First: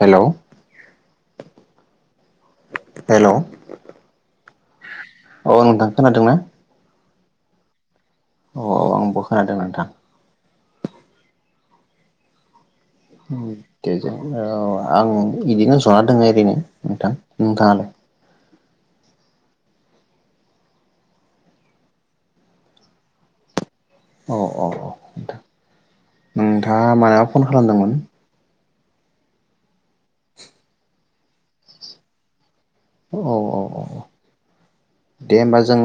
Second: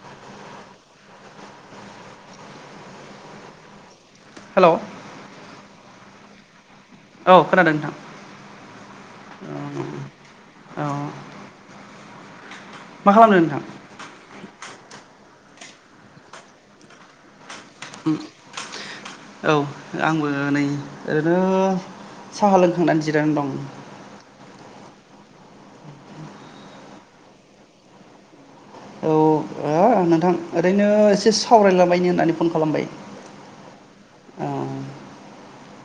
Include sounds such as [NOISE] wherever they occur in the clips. Hello hello hello औ नोथां। खोनादोंना? औ खोनादों नोंथां। औ औ आंबो खोनादों नोंथां। औ मा खालामदों नोंथां देजों औ आं इदिनो ज'ना दङ' ओरैनो नोंथां। नोंथाङालाय? औ आंबो नै ओरैनो साहा लोंखांनानै जिरायनानै दं। अ अ औ नोंथाङा मानो फन खालामदोंमोन? औ नोंथां ओरैनो एसे सावरायलाबायनो होननानै फन खालामबाय औ औ औ औ दे होमबा जों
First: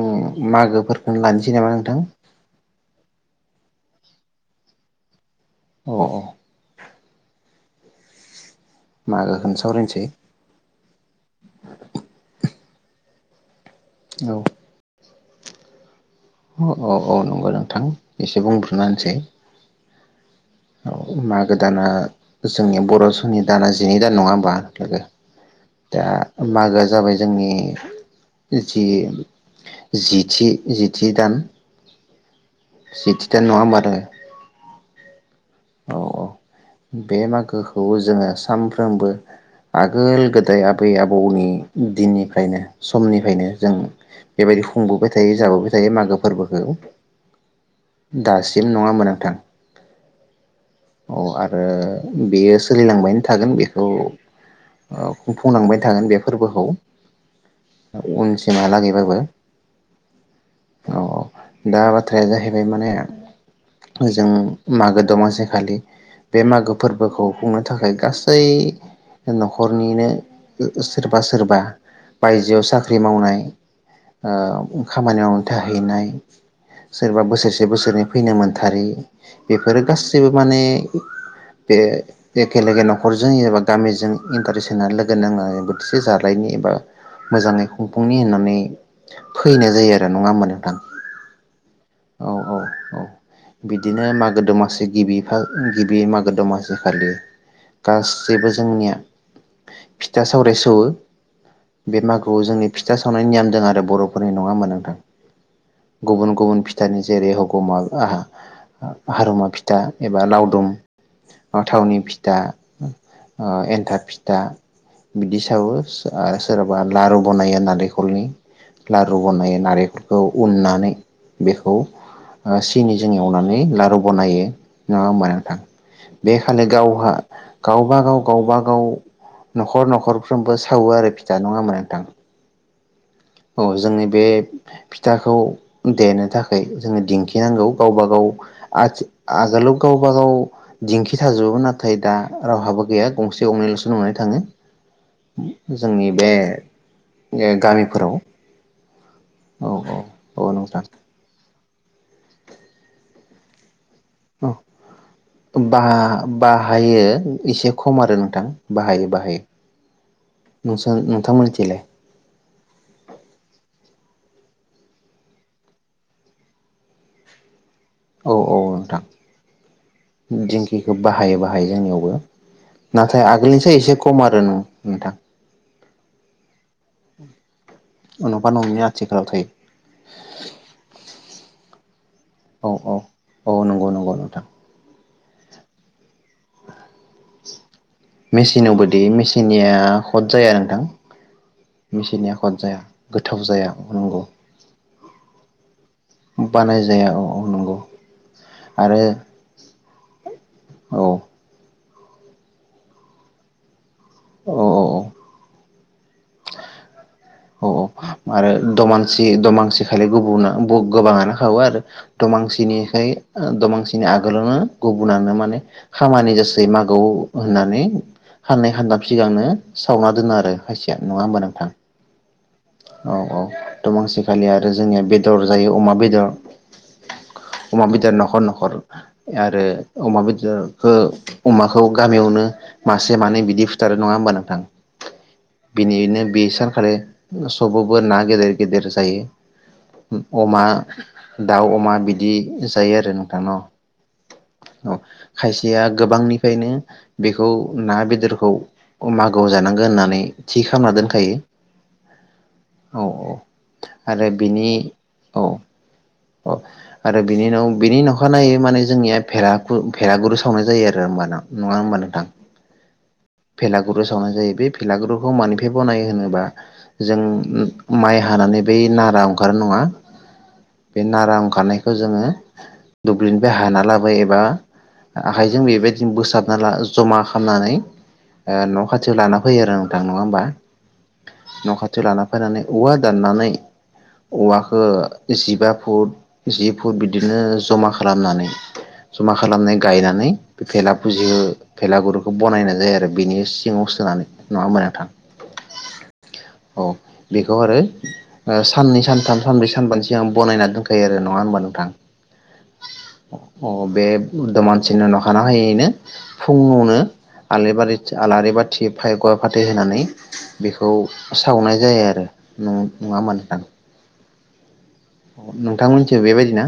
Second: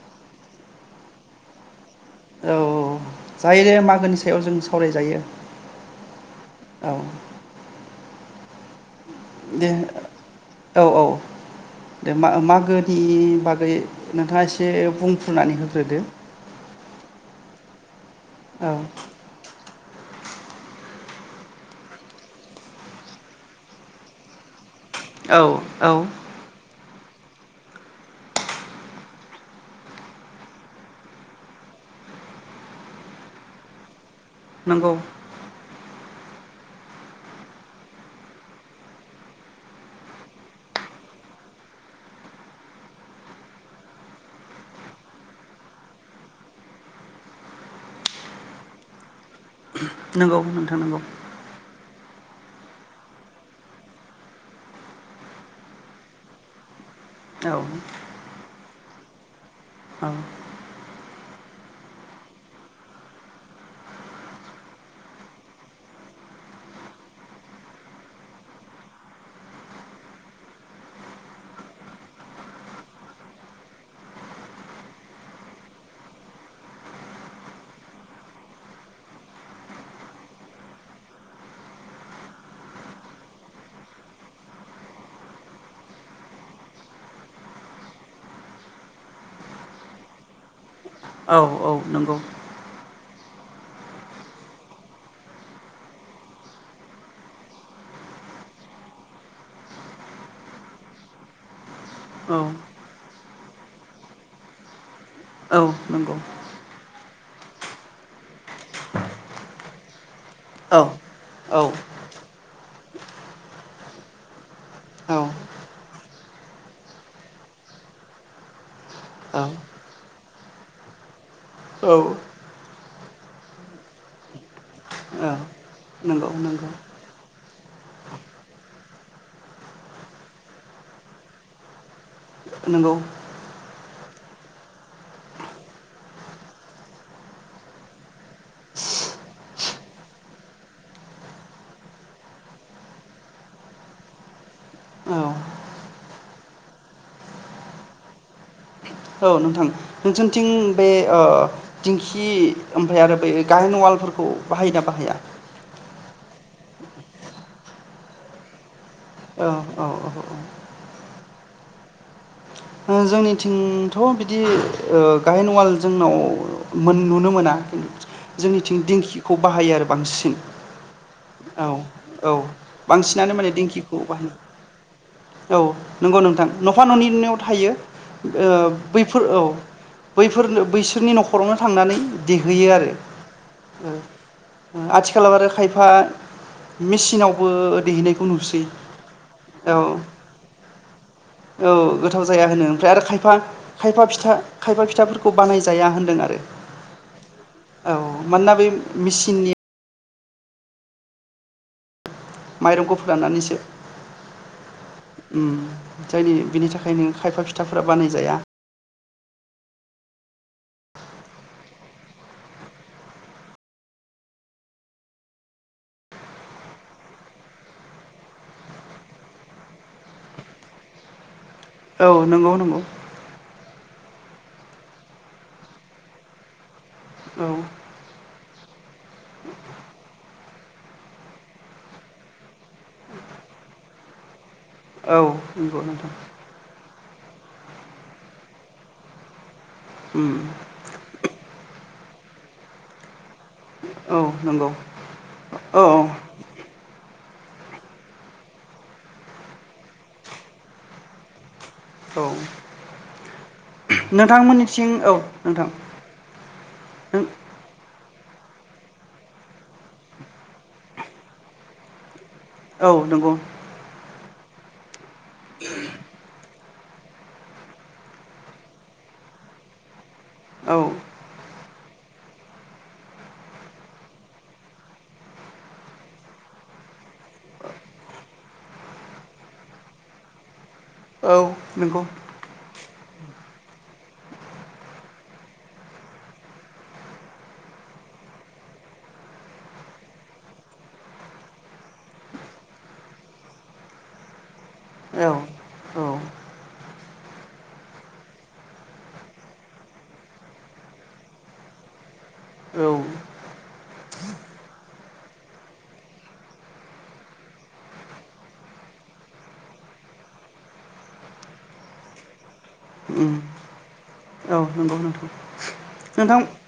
मागोफोरखौनो लानोसै नामा नोंथां? औ जायो मागोनि सायाव जों सावरायजायो। औ औ मागोखौनो दे सावरायनोसै। औ औ दे मा मागोनि बाग गै औ नोंथाङा एसे बुं फ्रुनानै होग्रोदो? औ औ नंगौ नोंथां। एसे औ बुंफ्रुनानै होनोसै। औ मागो दाना जोंनि बर' समनि दाना जिनै दान नङा होमबा? लोगो औ औ दा मागोआ जाबाय जोंनि जि जिथि जिथि दान जिथिथा नङा होनबा नोंगौ औ औ बे मागोखौ जोङो सानफ्रोमबो आगोल गोदाय आबै आबौनि दिननिफ्रायनो समनिफ्रायनो जों बेबायदि खुंबोबाय थायो जाबोबाय थायो मागो फोरबोखौ दासिम नङा होनबा नोंथां नोंगौ नोंथां नोंगौ औ आरो बेयो सोलिलांबायनो थागोन बेखौ ओ खुंफुंलांबाय थागोन बे फोरबोखौ औ ओ उनसिमा लागै बयबो औ दा बाथ्राया जाहैबाय माने जों मागो दमासि खालि बे मागो फोरबोखौ खुंनो थाखाय गासै न'खरनिनो ओ ओ सोरबा सोरबा बायजोआव साख्रि मावनाय ओ खामानि मावनो थाहैनाय सोरबा बोसोरसे बोसोरनै फैनो मोनथारि बेफोरो गासै सिबो माने बे एखेलेगे न'खरजों एबा गामिजों इन्टारेस्ट होनानै लोगो नाङो बोथिसे जालायनि एबा मोजाङै खुंफुंनि होननानै फैनाय जायो आरो नङा होमा नोंथां। औ औ नंगौ औ औ बिदिनो मागो दमासि गिबि फा गिबि मागो दमासि खालि गासैबो जोंनिया फिथा सावराय सौवो बे औ मागोआव जोंनि फिथा सावनाय नेयमजों आरो बर'फोरनि नङा होनबा नोंथां? औ नंगौ गुबुन गुबुन फिथानि जेरै हगमा आहा हारमा फिथ दा एबा लावदुम औ ओ औ थावनि फिथा ओम एन्थाब फिथा औ बिदि सावो सो आरो सोराबा लारु बनायो नारेंखलनि लारु बनायो नारेंखलखौ उन्नानै बेखौ औ ओ सिनिजों एवनानै लारु बनायो। नङा होनबा औ नोंथां नंगौ बे खालि नंगौ गावहा गावबागाव गावबागाव न'खर न'खरफ्रोमबो सावो आरो फिथा नङा होनबा नोंथां नंगौ औ जोंनि बे फिथाखौ देनो थाखाय जोङो दिंखिनांगौ गावबा गाव आथिं आजोलाव गावबा गाव दिंखि थाजोबो नाथाय दा रावहाबो गैया गंसे गंनैल'सो नुनानै थाङो औ जोंनि बे ओ गामिफोराव औ नोंथां औ नोंसोरथिं औ नोंथां बे ओ दिंखि ओमफ्राय आरो बै गाहेन अवाल फोरखौ औ बाहायना बाहाया? बा बाहायो एसे खम' आरो नोंथां बाहायो बाहायो औ औ औ नोंसा नोंथां मोनथिलाय ओ जोंनिथिंथ' बिदि ओ गायहेन अवाल जोंनाव मोन' नुनो मोना औ औ जोंनिथिं नोंथां दिंखिखौ बाहायो आरो बांसिन दिंखिखौ बाहायो बाहायो औ जोंनियावबो औ नाथाय बांसिनानो माने आगोलनिसो एसे दिंखिखौ खम बाहायो आरो नोंथां औ नंगौ नोंथां न'फा ननैनियाव औ नफा ननै बैफोर आथिखालाव औ थायो बैफोर बैसोरनि न'खरावनो थांनानै औ देहोयो आरो औ औ नंगौ नंगौ नोंथां आथि आथिखालाव आरो खायफा मेसिनावबो मेसिनावबो देयो मेचिननिया खद जाया नोंथां। औ गोथाव मेसिननिया जाया खद होनो ओमफ्राय आरो खायफा गोथाव जाया खायफा नंगौ फिथा खायफा फिथाफोरखौ बानाय जाया होनदों आरो बानाय जाया औ औ नंगौ औ मानोना बे आरो मेसिननि औ माइरंखौ फराननानैसो औ औ औ उम जायनि बिनि थाखाय नों खायफा फिथाफोरा बानायजाया मानसि दमांसि खालि गुबुना-गोबाङानो खावो आरो दमांसिनिखाय दमांसिनि आगोलावनो गुबुनानो माने खामानि जासै मागौ होननानै खाननै खानथाम सिगांनो सावना दोनो आरो खायसेया। नङा होमबा नोंथां? औ नोंगौ नंगौ। दमांसिखालि आरो जोंनिया बेदर जायो अमा बेदर। औ अमा बेदर न'खर न'ख खर आरो अमा बेदरखौ अमाखौ गामियावनो मासे मानै बिदि फुथारो नङा होमबा नोंथां? औ नंगौ नोंथां। सबाबो ना गेदेर गेदेर जायो। उम अमा, दाउ अमा बिदि जायो आरो नोंथां न'? औ नंगौ औ औ खायसेया गोबांनिफायनो बेखौ ना बेदरखौ मागोआव जानांगो होननानै थि खालामना दोनखायो। औ औ औ नोंथांमोननिथिं औ नोंथां। अ आरो नों बिनि उनाव बेनि नखा नायै माने जोंनिया भेराखुर-भेरागुरु सावनाय जायो आरो होमबाना। नङा होमबा नोंथां? औ नंगौ भेलागुरु सावनाय जायो। बे भेलागुरखौ मानिफ्राय बनायो होनोबा जों माइ हानानै बै नारा अंखारो नङा? औ बे नारा ओंखारनायखौ जोङो दुब्लिनिफ्राय हाना लाबोयो एबा आखाइजों बेबायदिनो बोसाबना ला जमा खालामनानै न' खाथियाव लाना फैयो नोंथां। नङा होमबा? औ न' नंगौ खाथियाव लाना फैनानै औवा दाननानै औवाखो जिबा फुट जि फुट बिदिनो जमा खालामनानै जमा खालामनाय गायनानै भेला फुजियो भेलागुरखौ बनायनाय जायो आरो बिनि सिङाव सोनानै। नङा होनबा नोंथां? औ औ औ बेखौ आरो साननै सानथाम सानब्रै सानबानि सिगां बनायनानै दोनखायो आरो नङा होमबा नोंथां? औ अ बे दमासिनि अखानायैनो फुङावनो आलेबारि-आलारि बाथि फाय गव फाथै होनानै बेखौ सावनाय जायो आरो। नङा होनबा उम नोंथां? औ नंगौ नोंथां नोंथांमोनथिं नोंथां बेबायदिना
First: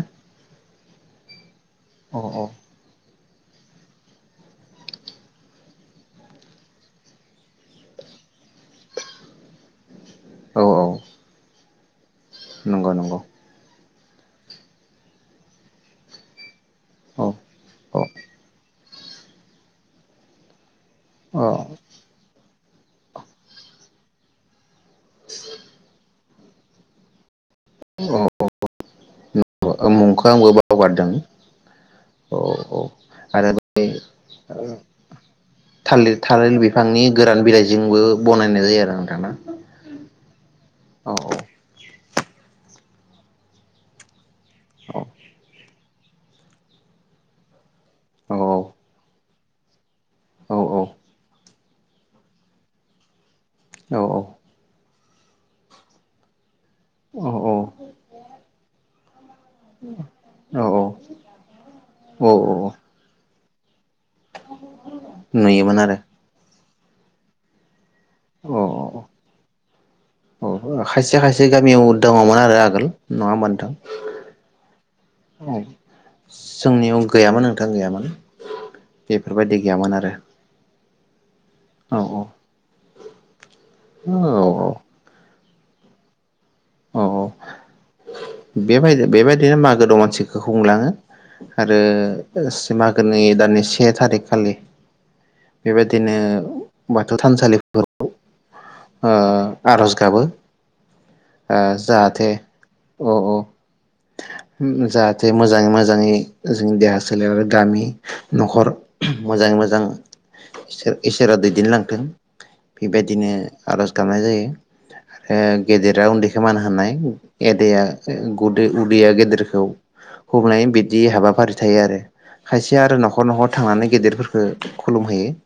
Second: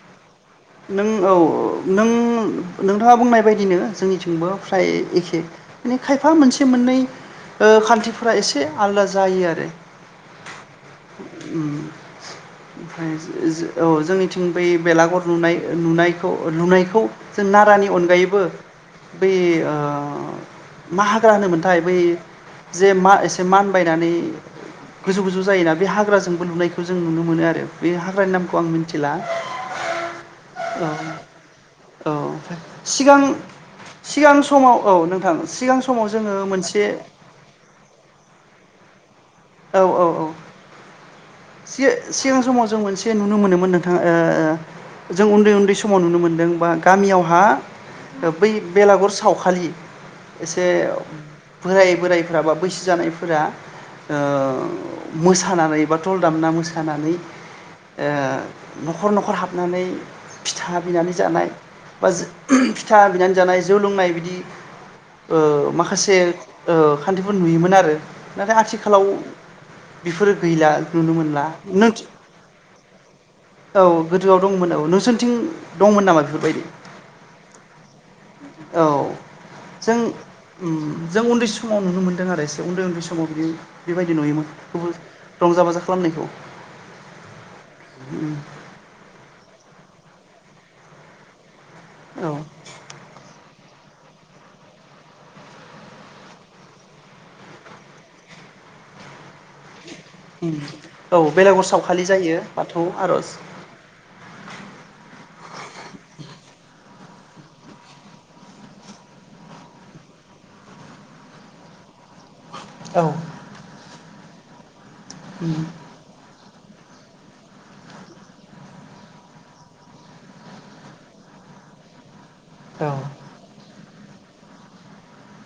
नों औ औ नों नोंथाङा बुंनाय बेबायदिनो जोंनिथिंबो फ्राय एखे माने खायफा मोनसे मोननै ओ खान्थिफोरा एसे आलादा जायो आरो। औ औ उम नंगौ नंगौ [UNINTELLIGIBLE] औ जोंनिथिं बै बेलागर नुनाय नुनायखौ लुनाय खौ औ जों नारानि औ अनगायैबो बेै ओ मा हाग्रा होनोमोनथाय औ बै जे मा एसे मानबायनानै गोजौ गोजौ जायोना बे हाग्राजों नुनायखौ जों नुनो मोनो आरो बे हाग्रानि नामखौ आं मिन्थिला औ मुंखौ आंबो औ बावगारदों औ सिगां आरो सिगां समाव औ नोंथां सिगां समाव थालिर जोङो थालिर मोनसे नाय जायो आरो नोंथां ना? औ औ औ औ औ। सिगां समाव जों मोनसे नुनो मोनोमोन नोंथां ओं जों उन्दै उन्दै स माव नुनो मोनदों बा गामियावहा औ बै बेलागुर सावखालि औ एसे- बोराय बोरायफोरा बा बैसो जानायफोरा औ ओ मोसानानै बा दल दामना मो सानानै औ ओ न'खर न'खर हाब नानै औ फिथा बिनानै जानाय बा औ औ औ फिथा बिना जानाय जौ लोंनाय बि नुयोमोन आरो माखासे खान्थिफोर नुयोमोन आरो नाथाय आथिखालाव अ बेफोरो गैला औ खायसे मोनला खायसे गामियाव नों दङमोन आरो आगोल नङा होमबा नोंथां औ गोदोआव दंमोन औ नोंसोरनिथिं औ दंमोन नामा बेफोरबायदि जोंनियाव गैयामोन नोंथां गैयामोन औ बेफोरबायदि गैयामोन जों आरो जों उन्दै सम समाव औ नुनो मोनदों आरो एसे उन्दै उन्दै समाव बिदि बेबायदि औ नुयोमोनबो रंजा बाजा खालामनायखौ औ औ बेबाय बेबायदिनो मागो दं मानसि बे हुंलाङो आरो औ सिमागोनि दान से थारिक खालि बेबायदिनो बाथौ थानसालिफोराव ओ औ बे ओ जाहाथे औ औ जाहाथे मोजाङै मोजाङै जोंनि देहा ओनसोल आरो गामि न'खर मोजाङै मोजां इसोर-इसोरा दैदेनलांथों औ बेबायदिनो आरज गाबनाय जायो। आरो उम गेदेरा उन्दै खोमानो हानाय एदेया उदैया गेदेरखौ हमनाय बिदि हाबाफारि थायो आरो खायसे औ आरो न'खर न'खर थांनानै गेदेरफोरखौ खुलुमहोयो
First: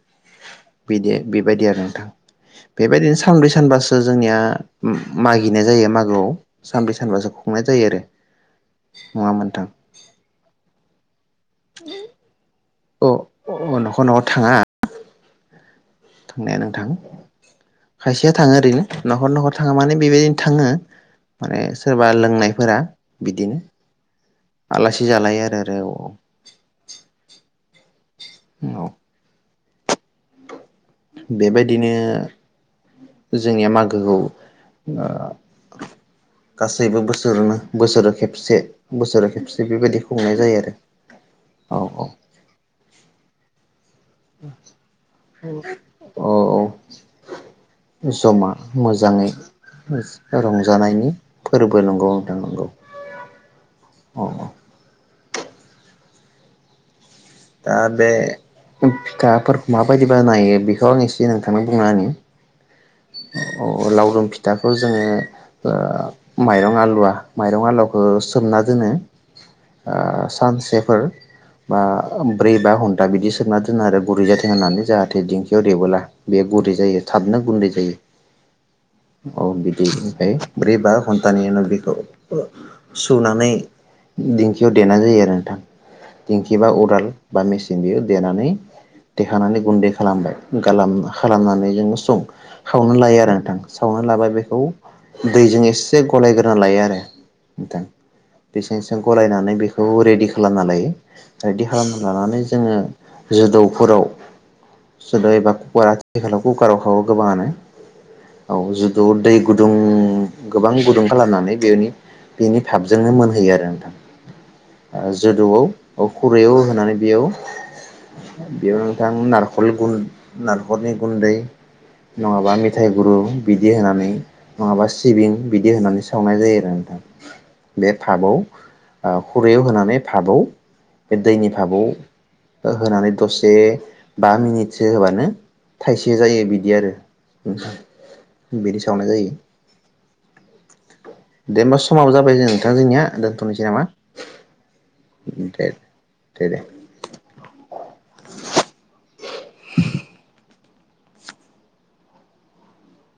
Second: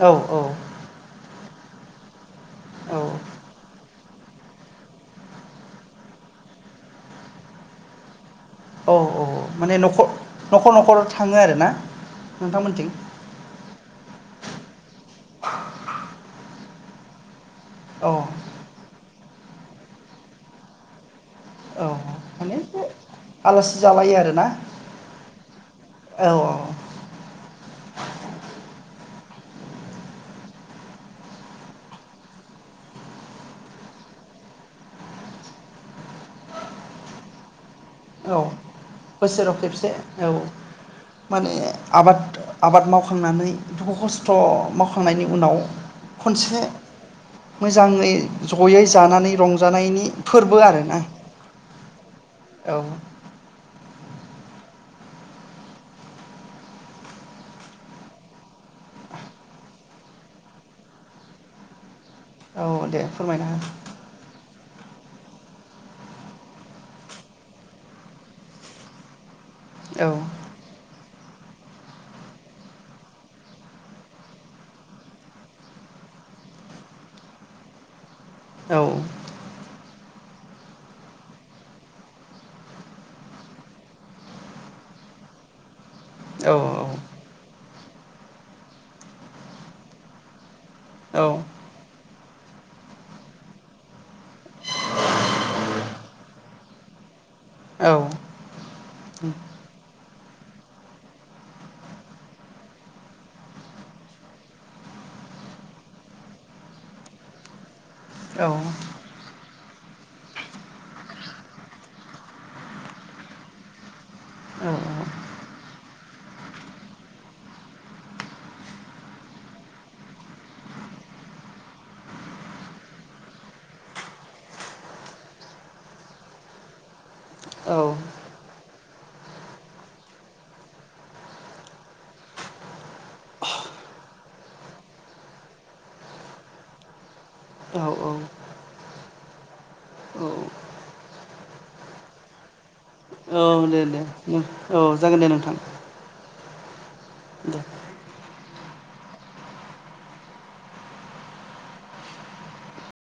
औ औ बेबायदि आरो नोंथां औ बेबायदिनो सानब्रै सानबासो जोंनिया उ मागिनाय जायो मागोआव सानब्रै सानबासो खुंनाय जायो आरो औ औ नङा होनबा नोंथां माने न'ख-न'खर न'खर थाङो आ रोना नोंथांमोनथिं औ अ न'खर न'आव थाङा [UNINTELLIGIBLE] थांनाया नोंथां औ खायसेया थाङो ओरैनो न'खर न'खर थाङा माने बेबायदिनो थाङो माने औ सोरबा माने लोंनायफोरा बिदिनो आलासि जालायो आरोना आलासि जालायो आरो औ औ औ बेबायदिनो जोंनिया मागोखौ ओ गासैबो बोसोरावनो बोसोराव औ खेबसे बोसोराव खेबसे बेबायदि औ खुंनाय जायो आरो माने औ औ आबाद आबाद मावखांनानै दुखु खस्थ' मावखांनायनि उनाव औ औ खनसे मोजाङै जमा जयै मोजाङै जानानै रंजानायनि फोरबो आरोना रंजानायनि [INAUDIBLE] फोरबो नंगौ नोंथां नंगौ औ औ दा बे ओग फिखााफोरखौ माबायदि बानायो बेखौ आं एसे नोंथांनो बुंना होनि औ दे फोरमायना हो थाखौ जोङो ओ माइरं आलुवा माइरं आलुवाखौ सोमना दोनो ओ हो सानसेफोर बा ब्रै बा घन्टा बिदि सोमना दोनो आरो गुरै जाथों होननानै जाहाथे दिंखियाव देबोला बेयो गुरै जायो थाबनो गुन्दै जायो। औ औ बिदि यै ब्रै बा घन्टानि उनाव बेखौ ओ सुनानै दिंखियाव देनाय जायो आरो नोंथां। औ दिंखि बा उराल मेचिन बेयो देनानै देखानानै गुन्दै खालामबाय। गालाम औ खालामनानै जोङो सं सावनो लायो आरो नोंथां सावना लाबाय बेखौ दैजों एसे गलायग्रोना लायो आरो नोंथां एसे एसे गलायनानै बेखौ रेडि खालामनानै लायो। खालामना लानानै जोङो जोदौफोराव सोनाय एबा कुवा आथिखालाव कुकाराव खावो गोबाङानो। औ जुदौ दै गु दुं गोबां गुदुं खालामनानै बेनि बेनि थाफजोंनो मोनहैयो आरो नोंथां। ओ जोदौआव अह खु खुरैयाव होनानै बेयाव बेयाव नोंथां नारखल गुन नारखलनि गुन्दै नङाबा मेथाइ गुरु बिदि होनानै नङाबा सिबिं बिदि होनानै सावनाय जायो आरो नोंथां बे औ भाबआव खुरैयाव होनानै भाबआव बे दैनि भाबाव ओ होनानै दसे बा मिनिटसो होबानो थाइसे जायो बिदि आरो औ ओम बिदि सावनाय जायो दे होमबा समाबो जाबाय जोंना नोंथां जोंनिया। औ दोनथ'नोसै दे नामा दे ओम जागोन दे नोंथां। दे दे। दे [INAUDIBLE]